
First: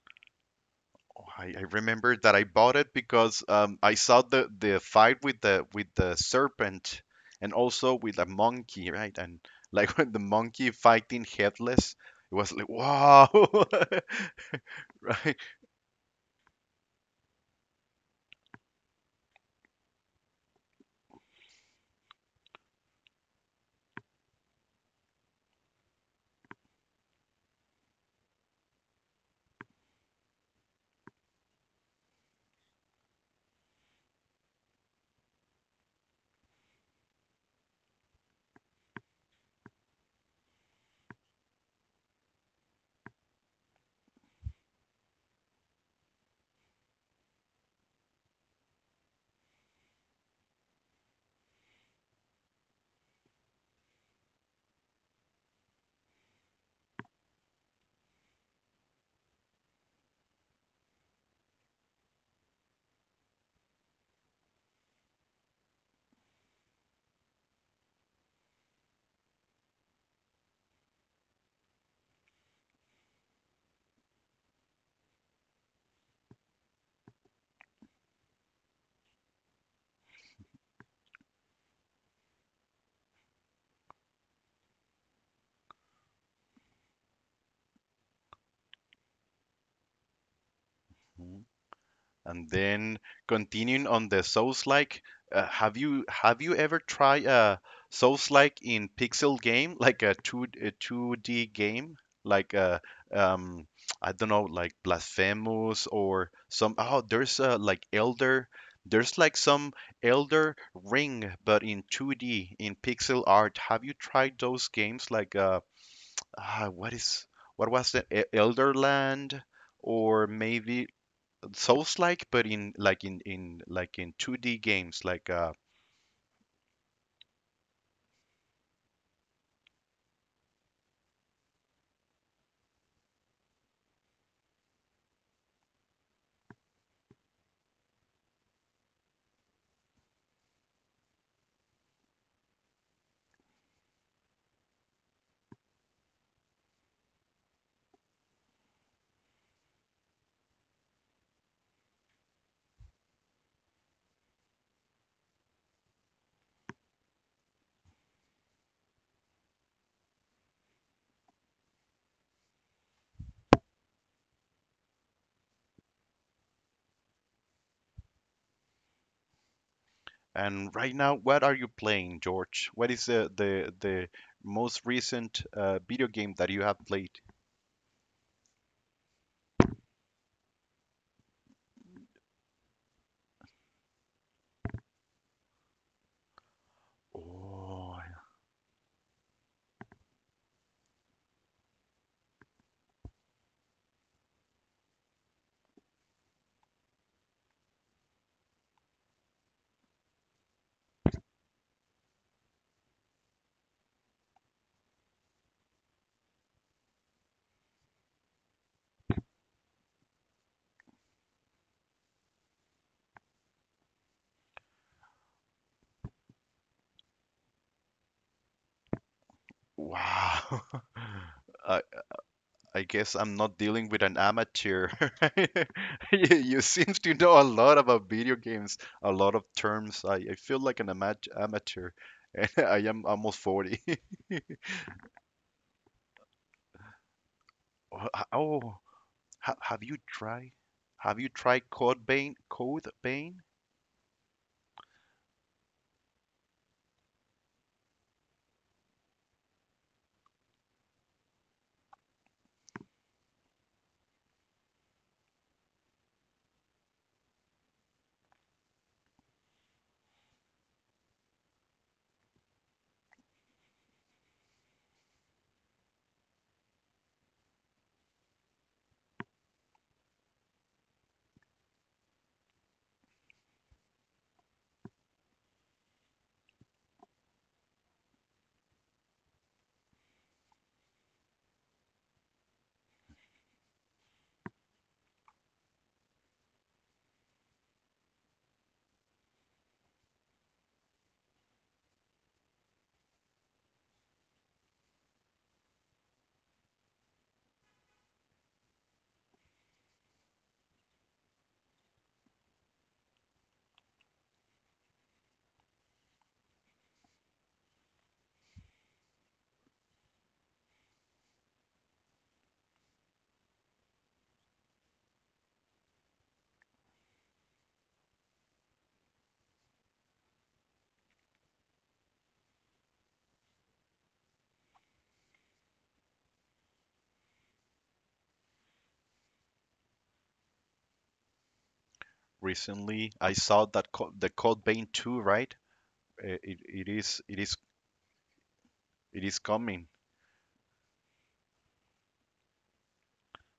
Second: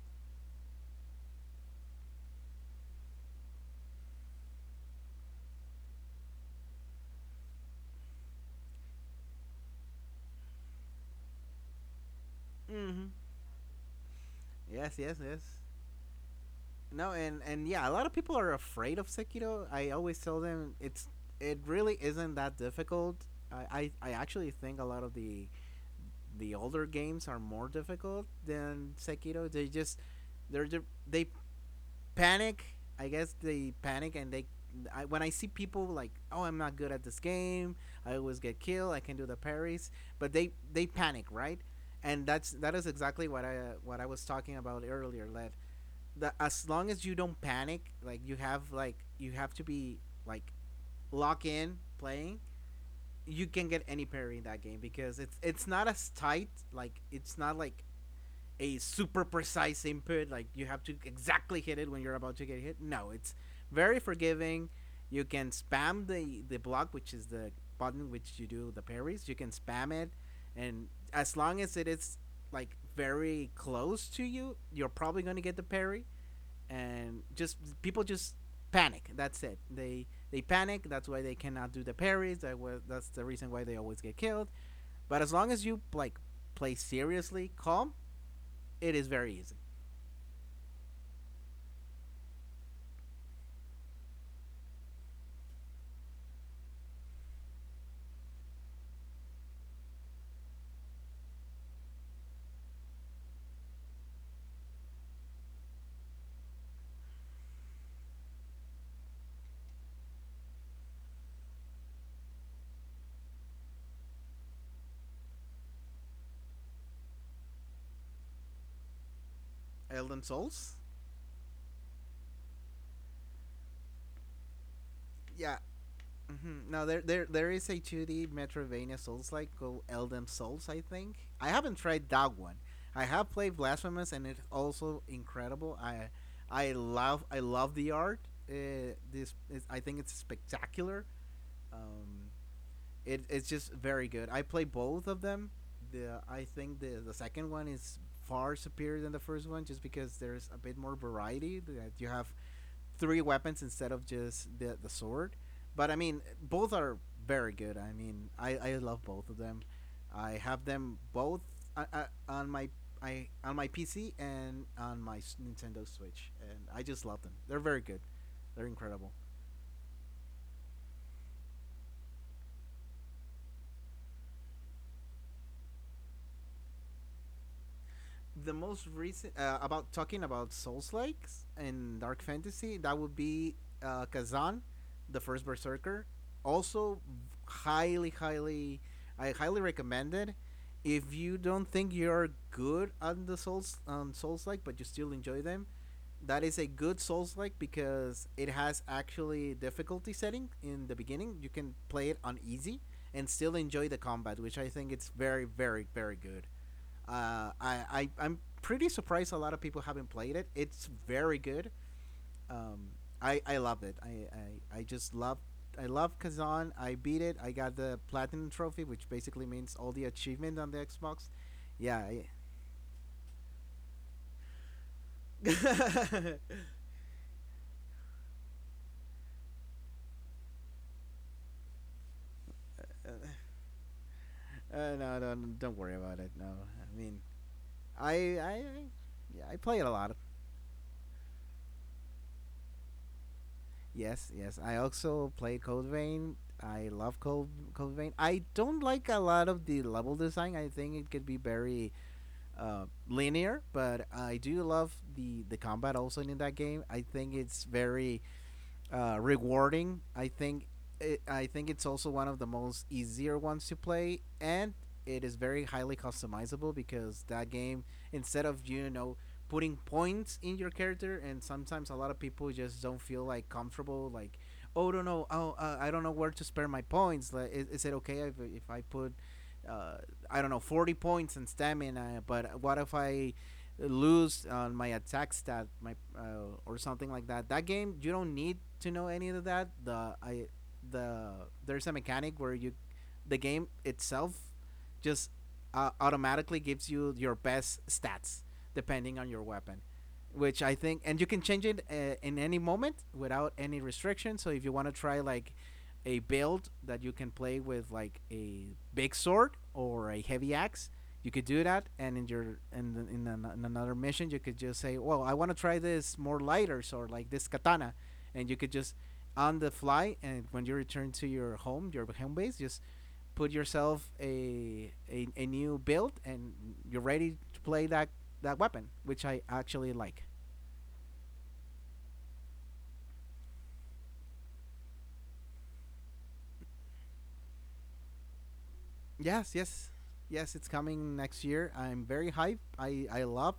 Speaker 1: Oh, I remember that I bought it because I saw the fight with the serpent and also with the monkey, right? And like <laughs> when the monkey fighting headless, it was like
Speaker 2: Mm-hmm.
Speaker 1: wow. <laughs>
Speaker 2: Yes, yes,
Speaker 1: Right?
Speaker 2: yes. No, and yeah, a lot of people are afraid of Sekiro. I always tell them it's it really isn't that difficult. I actually think a lot of the older games are more difficult than Sekiro. They just they panic. I guess they panic and they. I, when I see people like, oh, I'm not good at this game. I always get killed. I can do the parries, but they panic, right? And that is exactly what I was talking about earlier. Lev. That as long as you don't panic, like you have, like you have to be like lock in playing, you can get any parry in that game because it's not as tight. Like it's not like a super precise input, like you have to exactly hit it when you're about to get hit. No, it's very forgiving. You can spam the block, which is the button which you do the parries. You can spam it, and as long as it is like very close to you, you're probably going to get the parry. And just people just panic. That's it. They panic. That's why they cannot do the parries. That was that's the reason why they always get killed. But as long as you like play seriously, calm, it is very easy.
Speaker 1: And then continuing on the Souls-like, have you ever tried a Souls-like in pixel game, like a 2D game, like um I don't know, like Blasphemous or some oh there's like Elder there's like some Elder Ring but in 2D in pixel art. Have you tried those games like what is what was the E-, Elderland or
Speaker 2: Elden Souls?
Speaker 1: maybe Souls-like, but in like in like in 2D games. Like
Speaker 2: Yeah. Mm-hmm. No, there is a 2D Metroidvania Souls like called Elden Souls, I think. I haven't tried that one. I have played Blasphemous, and it's also incredible. I love the art. This, is, I think, it's spectacular. Um, it, it's just very good. I play both of them. The, I think the second one is far superior than the first one, just because there's a bit more variety. That you have three weapons instead of just the sword. But I mean, both are very good. I mean, I love both of them. I have them both on my I on my PC and on my s- Nintendo Switch, and I just love them. They're very good. They're incredible.
Speaker 1: and right now, what are you playing, George? What is the most recent video game that you have played?
Speaker 2: The most recent about talking about Souls likes and dark fantasy, that would be Kazan, the first Berserker. Also,
Speaker 1: Oh,
Speaker 2: highly, highly, I highly recommend it. If you don't think you're good on the Souls on Souls like, but you still enjoy them, that is a good Souls like because it has actually difficulty setting in the beginning. You can play it on easy and still enjoy the combat, which I think it's very good. I'm pretty surprised a lot of people haven't played it. It's very good. Um, I loved it. I just love I love Kazan. I beat it. I got the platinum trophy, which basically means all the
Speaker 1: wow.
Speaker 2: achievement on the Xbox.
Speaker 1: <laughs> I,
Speaker 2: Yeah. I,
Speaker 1: I guess I'm not dealing with an amateur. <laughs>
Speaker 2: <laughs>
Speaker 1: You seem to know a lot about video games, a lot of terms. I feel like an amateur, <laughs> and I am almost 40. <laughs>
Speaker 2: no, don't worry about it. No, I mean I
Speaker 1: Oh,
Speaker 2: yeah,
Speaker 1: ha-
Speaker 2: I
Speaker 1: have
Speaker 2: play it
Speaker 1: you
Speaker 2: a lot.
Speaker 1: tried? Have you tried Code Bane? Code Bane
Speaker 2: Yes, yes. I also play Code Vein. I love Code Vein. I don't like a lot of the level design. I think it could be very linear, but I do love the combat also in that game. I think it's very rewarding. I think it, I think it's also one of the most easier ones to play, and it is very highly customizable because that game, instead of you know putting points in your character, and sometimes a lot of people just don't feel like comfortable like. Oh, don't know. Oh, I don't know where to spare my points. Like, is it okay if I put, uh, I don't know, 40 points in stamina? But what if I lose on my attack stat, my or something like that. That game you don't need to know any of that. The I the there's a mechanic where you the game itself just automatically gives you your best stats depending on your weapon which I think, and you can change it in any moment without any restriction. So if you want to try like a build that you can play with like a big sword or a heavy axe. You could do that, and in your in the, in, an, in another mission, you could just say, "Well, I want to try this more lighter sword, like this katana," and you could just on the fly, and when you return to your home base, just put yourself a new build, and you're ready to play that weapon, which I actually like.
Speaker 1: recently. I saw that co- the Code Bane 2, right? It, it is
Speaker 2: Yes,
Speaker 1: coming.
Speaker 2: yes, yes. It's coming next year. I'm very hyped. I love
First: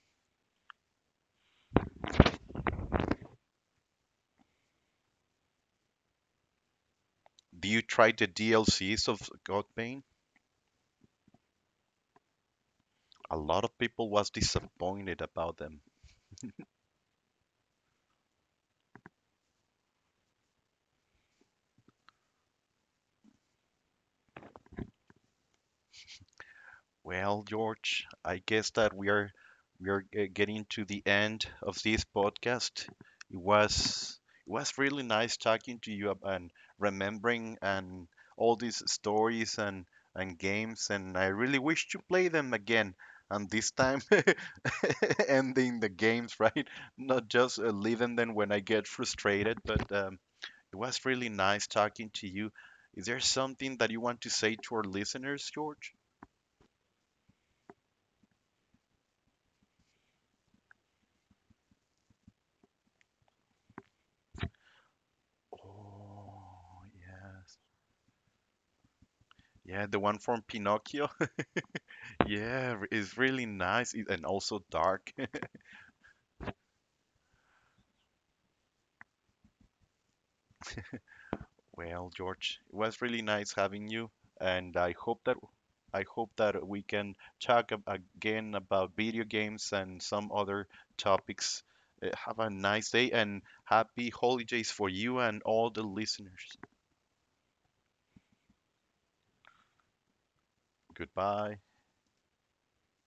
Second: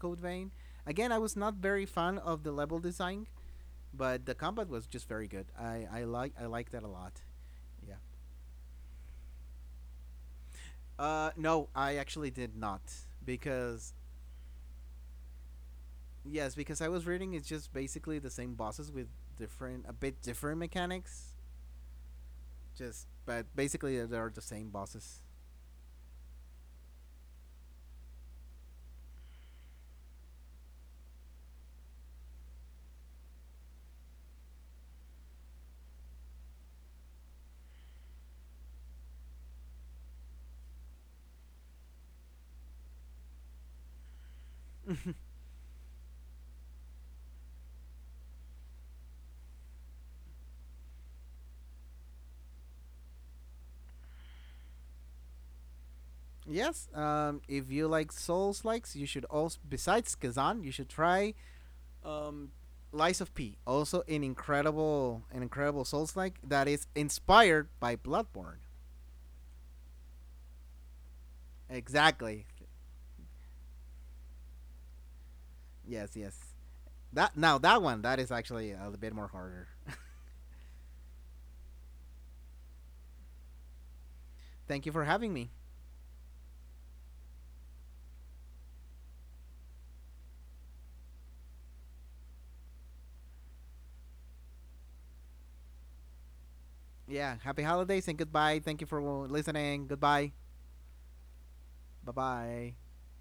Speaker 2: Code Vein. Again, I was not very fan of the level design, but the combat was just very good. I like that a lot.
Speaker 1: Do you
Speaker 2: Yeah.
Speaker 1: try the DLCs of Code Bane?
Speaker 2: No, I actually did not
Speaker 1: A lot of
Speaker 2: because
Speaker 1: people was disappointed about them.
Speaker 2: yes, because I was reading it's just basically the same bosses with different a bit different mechanics. Just but basically they are the same bosses.
Speaker 1: Well, George, I guess that we are getting to the end of this podcast. It was it was really nice talking to you, and remembering and all these stories and games, and I really wish to play them again. And this time, <laughs> ending the games, <laughs> right? Not just leaving them when I get frustrated. But it was really nice talking to you. Is there something that you want to say to our listeners, George?
Speaker 2: Yes. If you like Souls likes, you should also besides Kazan, you should try Um, Lies of P, also an incredible Souls-like that
Speaker 1: Oh,
Speaker 2: is
Speaker 1: yes.
Speaker 2: inspired by Bloodborne.
Speaker 1: Yeah, the one from Pinocchio. <laughs>
Speaker 2: Exactly.
Speaker 1: Yeah, it's really nice it, and also dark. <laughs>
Speaker 2: Yes, yes. That now that one that is actually a bit more harder.
Speaker 1: Well, George, it was really nice having you, and
Speaker 2: Thank you for having me.
Speaker 1: I hope that we can talk ab- again about video games and some other topics. Have a nice day and happy holidays for you and all the listeners.
Speaker 2: Yeah, happy holidays and goodbye. Thank you for listening. Goodbye.
Speaker 1: Goodbye.
Speaker 2: Bye bye.